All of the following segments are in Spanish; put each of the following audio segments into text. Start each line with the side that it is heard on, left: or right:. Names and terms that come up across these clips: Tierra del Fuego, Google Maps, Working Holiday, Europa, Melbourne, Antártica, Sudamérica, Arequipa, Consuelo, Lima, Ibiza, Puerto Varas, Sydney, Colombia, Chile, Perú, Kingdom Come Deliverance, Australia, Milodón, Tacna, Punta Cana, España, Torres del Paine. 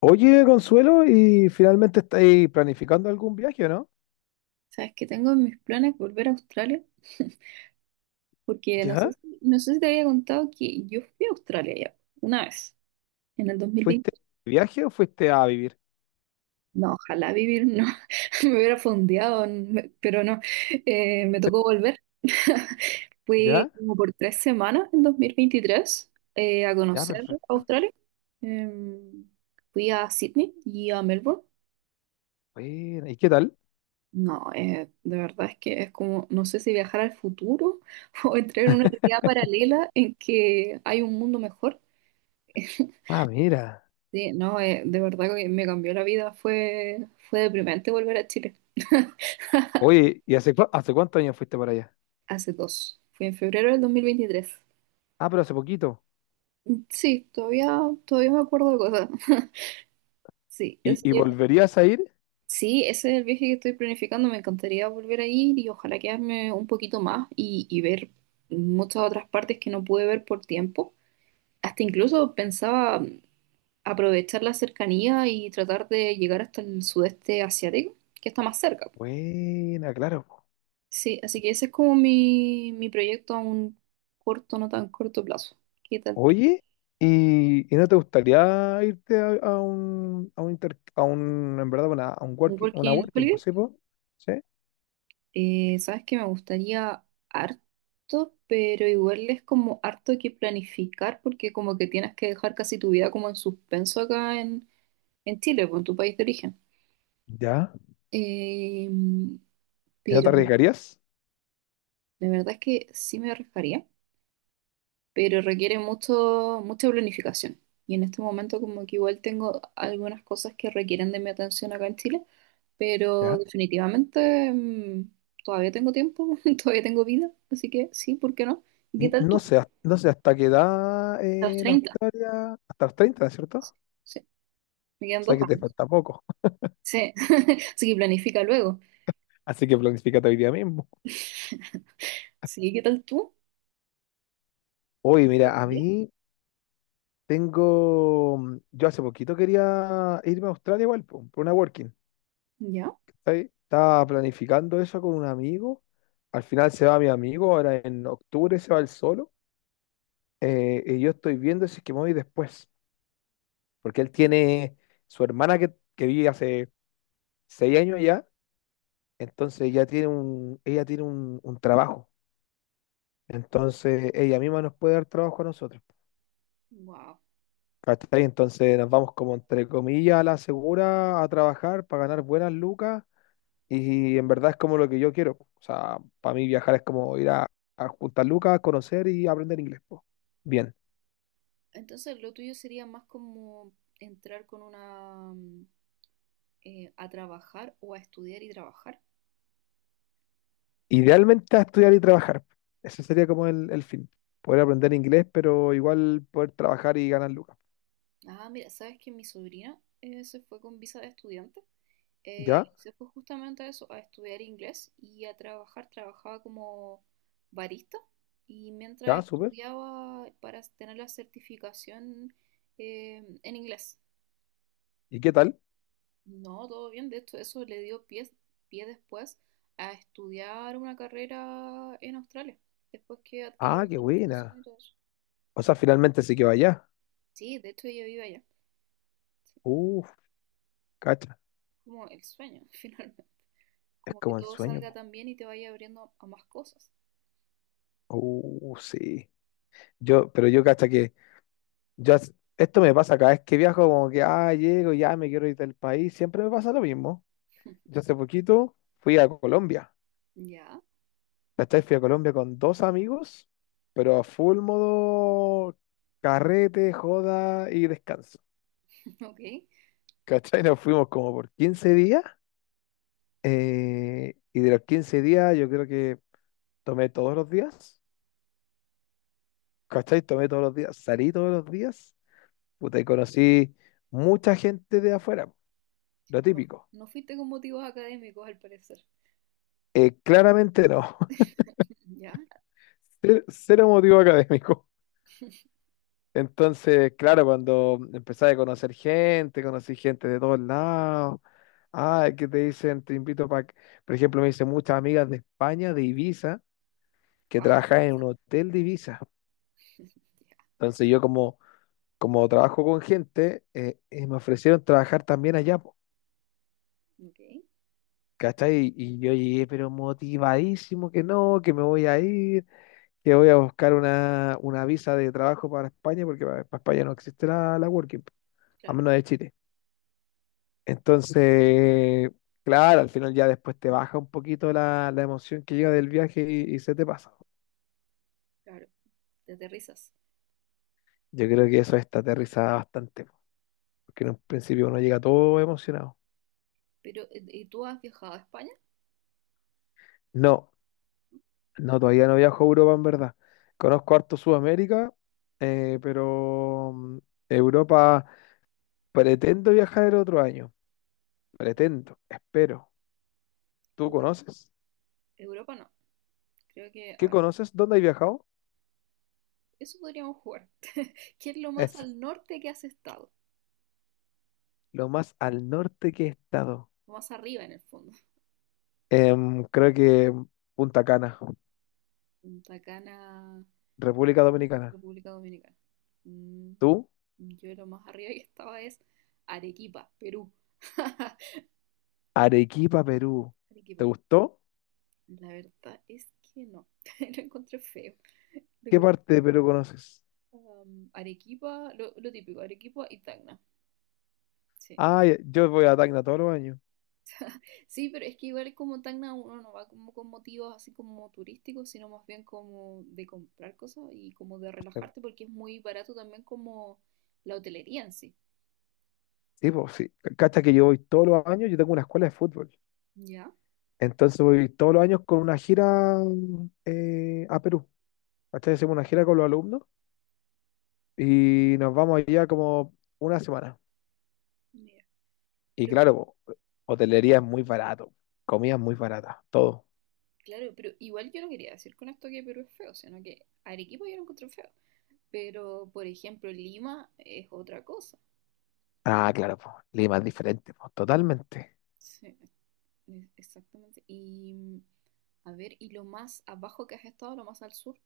left: Oye, Consuelo, ¿y finalmente estáis planificando algún viaje o no?
right: Sabes que tengo en mis planes volver a Australia, porque no sé
left: ¿Ya?
right: si, no sé si te había contado que yo fui a Australia ya una vez, en el dos mil
left: ¿Fuiste
right: veinte.
left: de viaje o fuiste a vivir?
right: No, ojalá vivir, no, me hubiera fondeado, pero no, me tocó volver. Fui
left: ¿Ya?
right: como por tres semanas en 2023, a
left: Ya,
right: conocer
left: perfecto.
right: Australia. Em, Fui a Sydney y a Melbourne.
left: Bueno, ¿y qué tal?
right: No, de verdad es que es como, no sé si viajar al futuro o entrar en una realidad paralela en que hay un mundo mejor.
left: Ah, mira.
right: Sí, no, de verdad que me cambió la vida. Fue deprimente volver a Chile.
left: Oye, ¿y hace, hace cuántos años fuiste para allá?
right: Hace dos. Fue en febrero del dos mil veintitrés.
left: Ah, pero hace poquito.
right: Sí, todavía me acuerdo de cosas. Sí, ese,
left: ¿Y volverías a ir?
right: sí, ese es el viaje que estoy planificando. Me encantaría volver a ir y ojalá quedarme un poquito más y ver muchas otras partes que no pude ver por tiempo. Hasta incluso pensaba aprovechar la cercanía y tratar de llegar hasta el sudeste asiático, que está más cerca.
left: Buena, claro, po.
right: Sí, así que ese es como mi proyecto a un corto, no tan corto plazo. ¿Qué tal tú?
left: Oye, ¿y no te gustaría irte a un, inter- a un, en verdad, a un
right: Un
left: working, una
right: Working
left: working,
right: Holiday,
left: pues sí, po? ¿Sí?
right: sabes que me gustaría harto, pero igual es como harto que planificar porque como que tienes que dejar casi tu vida como en suspenso acá en Chile, pues, en tu país de origen.
left: ¿Ya?
right: Eh,
left: ¿Y no te
right: pero
left: arriesgarías?
right: de verdad es que sí me arriesgaría. Pero requiere mucho, mucha planificación. Y en este momento como que igual tengo algunas cosas que requieren de mi atención acá en Chile, pero definitivamente todavía tengo tiempo, todavía tengo vida, así que sí, ¿por qué no? ¿Y qué tal
left: No
right: tú?
left: sé, no sé hasta qué edad,
right: A los treinta.
left: hasta los treinta, ¿no es cierto?
right: Sí,
left: O
right: sí, me quedan
left: sea
right: dos
left: que te
right: años.
left: falta poco.
right: Sí, así que planifica luego.
left: Así que planifícate hoy día mismo.
right: Sí, ¿qué tal tú?
left: Oye,
right: ¿Te
left: mira, a
right: gustaría?
left: mí tengo. Yo hace poquito quería irme a Australia igual, po, por una working.
right: ¿Ya?
left: ¿Cachai? Estaba planificando eso con un amigo. Al final se va mi amigo, ahora en octubre se va él solo. Y yo estoy viendo si es que me voy después. Porque él tiene su hermana que, vive hace seis años ya. Entonces ya tiene un, ella tiene un trabajo. Entonces, ella misma nos puede dar trabajo a nosotros.
right: Wow.
left: ¿Cachai? Entonces nos vamos como entre comillas a la segura a trabajar para ganar buenas lucas, y en verdad es como lo que yo quiero, po. O sea, para mí viajar es como ir a juntar lucas, conocer y aprender inglés, po. Bien.
right: Entonces lo tuyo sería más como entrar con una... a trabajar o a estudiar y trabajar.
left: Idealmente a estudiar y trabajar. Ese sería como el fin. Poder aprender inglés, pero igual poder trabajar y ganar lucas.
right: Ah, mira, sabes que mi sobrina se fue con visa de estudiante.
left: ¿Ya?
right: Se fue justamente a eso, a estudiar inglés y a trabajar. Trabajaba como barista y mientras
left: ¿Ya? Súper.
right: estudiaba para tener la certificación en inglés.
left: ¿Y qué tal?
right: No, todo bien. De hecho, eso le dio pie, pie después a estudiar una carrera en Australia, después que adquirió
left: Ah,
right: la
left: qué
right: certificación
left: buena.
right: y todo eso.
left: O sea, finalmente sí que vaya.
right: Sí, de hecho ella vive allá. Sí,
left: Uf, cacha.
right: como el sueño, finalmente.
left: Es
right: Como que
left: como el
right: todo
left: sueño.
right: salga tan bien y te vaya abriendo a más cosas.
left: Sí. Yo, pero yo hasta que yo, esto me pasa cada vez que viajo, como que, ah, llego, ya me quiero ir del país, siempre me pasa lo mismo. Yo hace poquito fui a Colombia,
right: Ya,
left: ¿cachai? Fui a Colombia con dos amigos, pero a full modo carrete, joda y descanso.
right: ok.
left: ¿Cachai? Nos fuimos como por 15 días, y de los 15 días yo creo que tomé todos los días, ¿cachai? Tomé todos los días, salí todos los días, puta, y conocí mucha gente de afuera, lo
right: No,
left: típico.
right: no fuiste con motivos académicos al parecer.
left: Claramente no.
right: Ya,
left: Cero, cero motivo académico. Entonces, claro, cuando empecé a conocer gente, conocí gente de todos lados. Ah, que te dicen, te invito para... Por ejemplo, me dicen muchas amigas de España, de Ibiza, que
right: wow, qué
left: trabajan en
right: pizza.
left: un hotel de Ibiza.
right: Ya,
left: Entonces yo como, como trabajo con gente, me ofrecieron trabajar también allá, po,
right: ok,
left: ¿cachai? Y yo llegué, pero motivadísimo que no, que me voy a ir, que voy a buscar una visa de trabajo para España, porque para España no existe la Working, a
right: claro,
left: menos de Chile. Entonces, claro, al final ya después te baja un poquito la emoción que llega del viaje y se te pasa.
right: claro. Te aterrizas.
left: Yo creo que eso está aterrizada bastante, po, porque en un principio uno llega todo emocionado.
right: Pero, ¿y tú has viajado a España?
left: No, no, todavía no viajo a Europa en verdad. Conozco harto Sudamérica, pero mm, Europa pretendo viajar el otro año. Pretendo, espero. ¿Tú
right: Euro-
left: conoces?
right: Europa no. Creo que, a
left: ¿Qué
right: ver,
left: conoces? ¿Dónde has viajado?
right: eso podríamos jugar. ¿Qué es lo más
left: Es
right: al norte que has estado?
left: lo más al norte que he estado.
right: Lo más arriba en el fondo.
left: Em, creo que Punta Cana,
right: Punta Cana,
left: República Dominicana.
right: República Dominicana. Mm,
left: ¿Tú?
right: yo lo más arriba que estaba es Arequipa, Perú.
left: Arequipa, Perú.
right: Arequipa,
left: ¿Te gustó?
right: la verdad es que no, lo encontré feo. Lo
left: ¿Qué
right: encontré,
left: parte de Perú conoces?
right: Arequipa, lo típico, Arequipa y Tacna. Sí.
left: Ah, yo voy a Tacna todos los años.
right: Sí, pero es que igual como Tacna uno no va como con motivos así como turísticos, sino más bien como de comprar cosas y como de
left: Eh,
right: relajarte porque es muy barato también como la hotelería en sí.
left: Sí, pues sí. Cacha que yo voy todos los años, yo tengo una escuela de fútbol.
right: ¿Ya?
left: Entonces voy todos los años con una gira a Perú. ¿Cachai? Hacemos una gira con los alumnos y nos vamos allá como una semana.
right: Mira.
left: Y
right: Pero
left: claro, po, hotelería es muy barato, comida es muy barata, todo.
right: claro, pero igual yo no quería decir con esto que Perú es feo, sino que Arequipa yo lo encontré feo. Pero, por ejemplo, Lima es otra cosa.
left: Ah, claro, po, Lima es diferente, po, totalmente.
right: Sí. Es- Exactamente. Y a ver, ¿y lo más abajo que has estado, lo más al sur?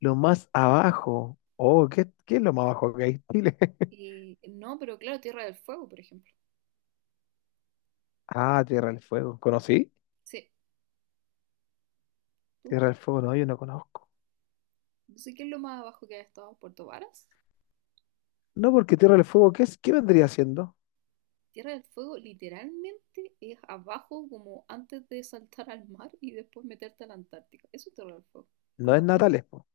left: Lo más abajo, oh, ¿qué es lo más abajo que hay en Chile?
right: No, pero claro, Tierra del Fuego, por ejemplo.
left: Ah, Tierra del Fuego, ¿conocí?
right: Sí, tú.
left: Tierra del Fuego, no, yo no conozco.
right: No sé qué es lo más abajo que has estado, Puerto Varas.
left: No, porque Tierra del Fuego, ¿qué vendría siendo?
right: Tierra del Fuego literalmente es abajo como antes de saltar al mar y después meterte a la Antártica. Eso es Tierra del Fuego.
left: No
right: Como
left: es
right: el ulti-
left: Natales, po.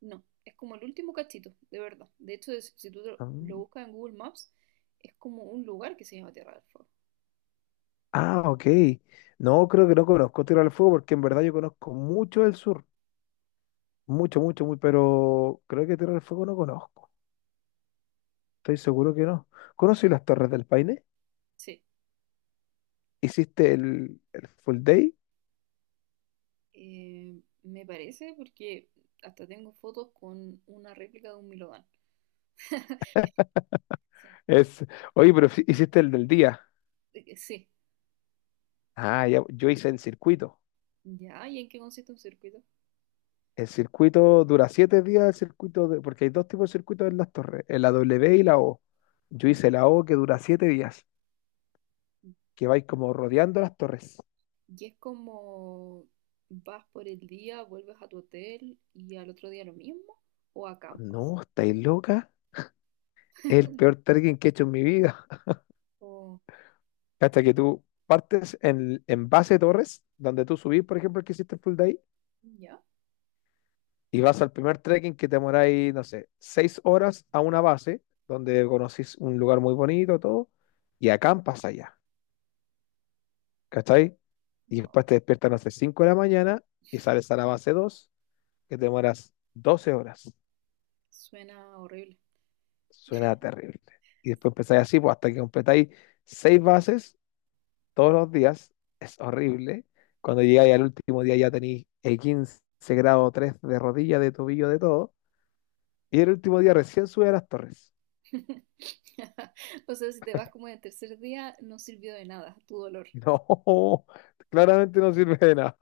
right: no, es como el último cachito, de verdad. De hecho, es- si tú lo
left: Mm.
right: buscas en Google Maps, es como un lugar que se llama Tierra del Fuego.
left: Ah, ok. No, creo que no conozco Tierra del Fuego porque en verdad yo conozco mucho del sur, mucho, mucho, muy, pero creo que Tierra del Fuego no conozco. Estoy seguro que no. ¿Conocí las Torres del Paine?
right: Sí.
left: ¿Hiciste el full day?
right: Me parece porque hasta tengo fotos con una réplica de un Milodón. Sí.
left: Es, oye, pero hiciste el del día.
right: Sí,
left: Ah, ya, yo hice en circuito.
right: ya, ¿y en qué consiste un circuito?
left: El circuito dura siete días, el porque hay dos tipos de circuitos en las torres, en la W y la O. Yo
right: Mm.
left: hice la O que dura siete días, que vais como rodeando las torres.
right: Y es como vas por el día, vuelves a tu hotel y al otro día lo mismo, o acampas.
left: No, estáis loca. Es el peor trekking que he hecho en mi vida.
right: O
left: Hasta que tú partes en base de torres, donde tú subís, por ejemplo, el que hiciste el full day,
right: ya,
left: y vas al primer trekking que te demoráis, no sé, seis horas a una base, donde conocís un lugar muy bonito, todo, y acampas allá, ¿cachai? Y
right: wow,
left: después te despiertas, no sé, 5 de la mañana y sales a la base 2 que te demoras 12 horas.
right: suena horrible.
left: Suena terrible. Y después empezáis así, pues, hasta que completáis seis bases todos los días, es horrible. Cuando llegáis al último día ya tenéis el 15 grado 3 de rodilla, de tobillo, de todo. Y el último día recién sube a las torres.
right: O sea, si te vas como en el tercer día, no sirvió de nada, tu dolor.
left: No, claramente no sirve de nada.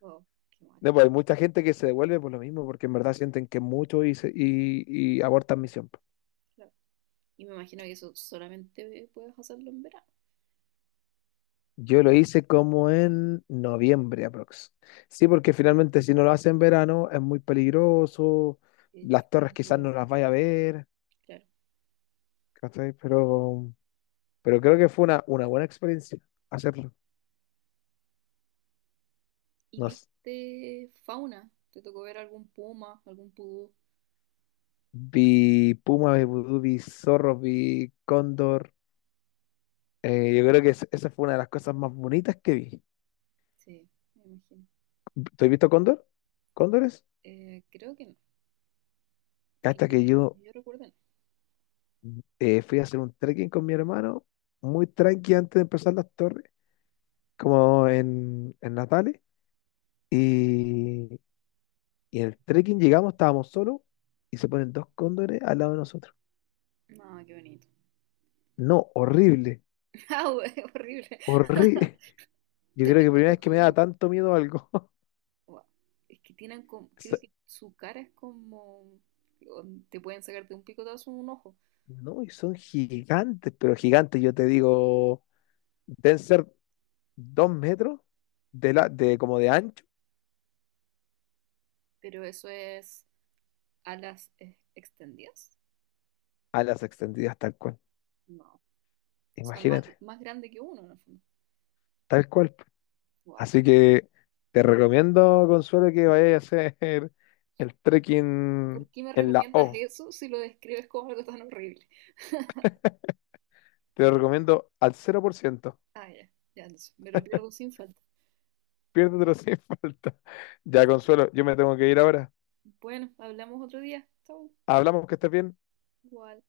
right: Wow, qué mal.
left: No, pues hay mucha gente que se devuelve por lo mismo, porque en verdad sienten que mucho y abortan misión, pues.
right: Claro. Y me imagino que eso solamente puedes hacerlo en verano.
left: Yo lo hice como en noviembre aprox. Sí, porque finalmente si no lo hace en verano es muy peligroso,
right: El
left: las torres quizás no
right: perfil,
left: las vaya a ver,
right: claro.
left: ¿cachai? Pero creo que fue una buena experiencia hacerlo.
right: ¿Y
left: Nos,
right: viste fauna? ¿Te tocó ver algún puma, algún pudú?
left: vi
right: ¿Algo?
left: puma, vi vudú, vi zorro, vi cóndor. Yo creo que esa fue una de las cosas más bonitas que vi.
right: Sí, me imagino.
left: ¿Tú has visto Cóndor? ¿Cóndores?
right: Creo que no, que
left: Hasta
right: yo,
left: que yo
right: yo recuerdo no.
left: fui a hacer un trekking con mi hermano, muy tranqui antes de empezar las torres, como en Natales. Y, y en el trekking llegamos, estábamos solos, y se ponen dos cóndores al lado de nosotros.
right: No, qué bonito.
left: No, horrible,
right: Ah, horrible.
left: horrible. Yo
right: ¿Te
left: creo que
right: viste
left: primera
right: por
left: vez que
right: tu
left: me da
right: vida?
left: tanto miedo algo.
right: Wow. Es que tienen como,
left: So-
right: creo que su cara es como, o te pueden sacar de un picotazo un ojo,
left: No, y son gigantes, pero gigantes, yo te digo, deben ser 2 metros de, la, de como de ancho
right: pero eso es alas extendidas.
left: a las extendidas, tal cual.
right: No, o sea, más,
left: Imagínate,
right: más grande que uno en el
left: tal cual.
right: fondo.
left: Así que te recomiendo, Consuelo, que vayas a hacer el
right: ¿Por
left: trekking
right: qué me
left: en la
right: recomiendas
left: O.
right: eso si lo describes como algo tan horrible?
left: Te lo recomiendo al 0 por ciento.
right: Ah, ya, ya, entonces me lo pierdo sin falta.
left: Piérdetelo sin falta. Ya, Consuelo, yo me tengo que ir ahora.
right: Bueno, hablamos otro día. Chau.
left: Hablamos, que estés bien.
right: Igual.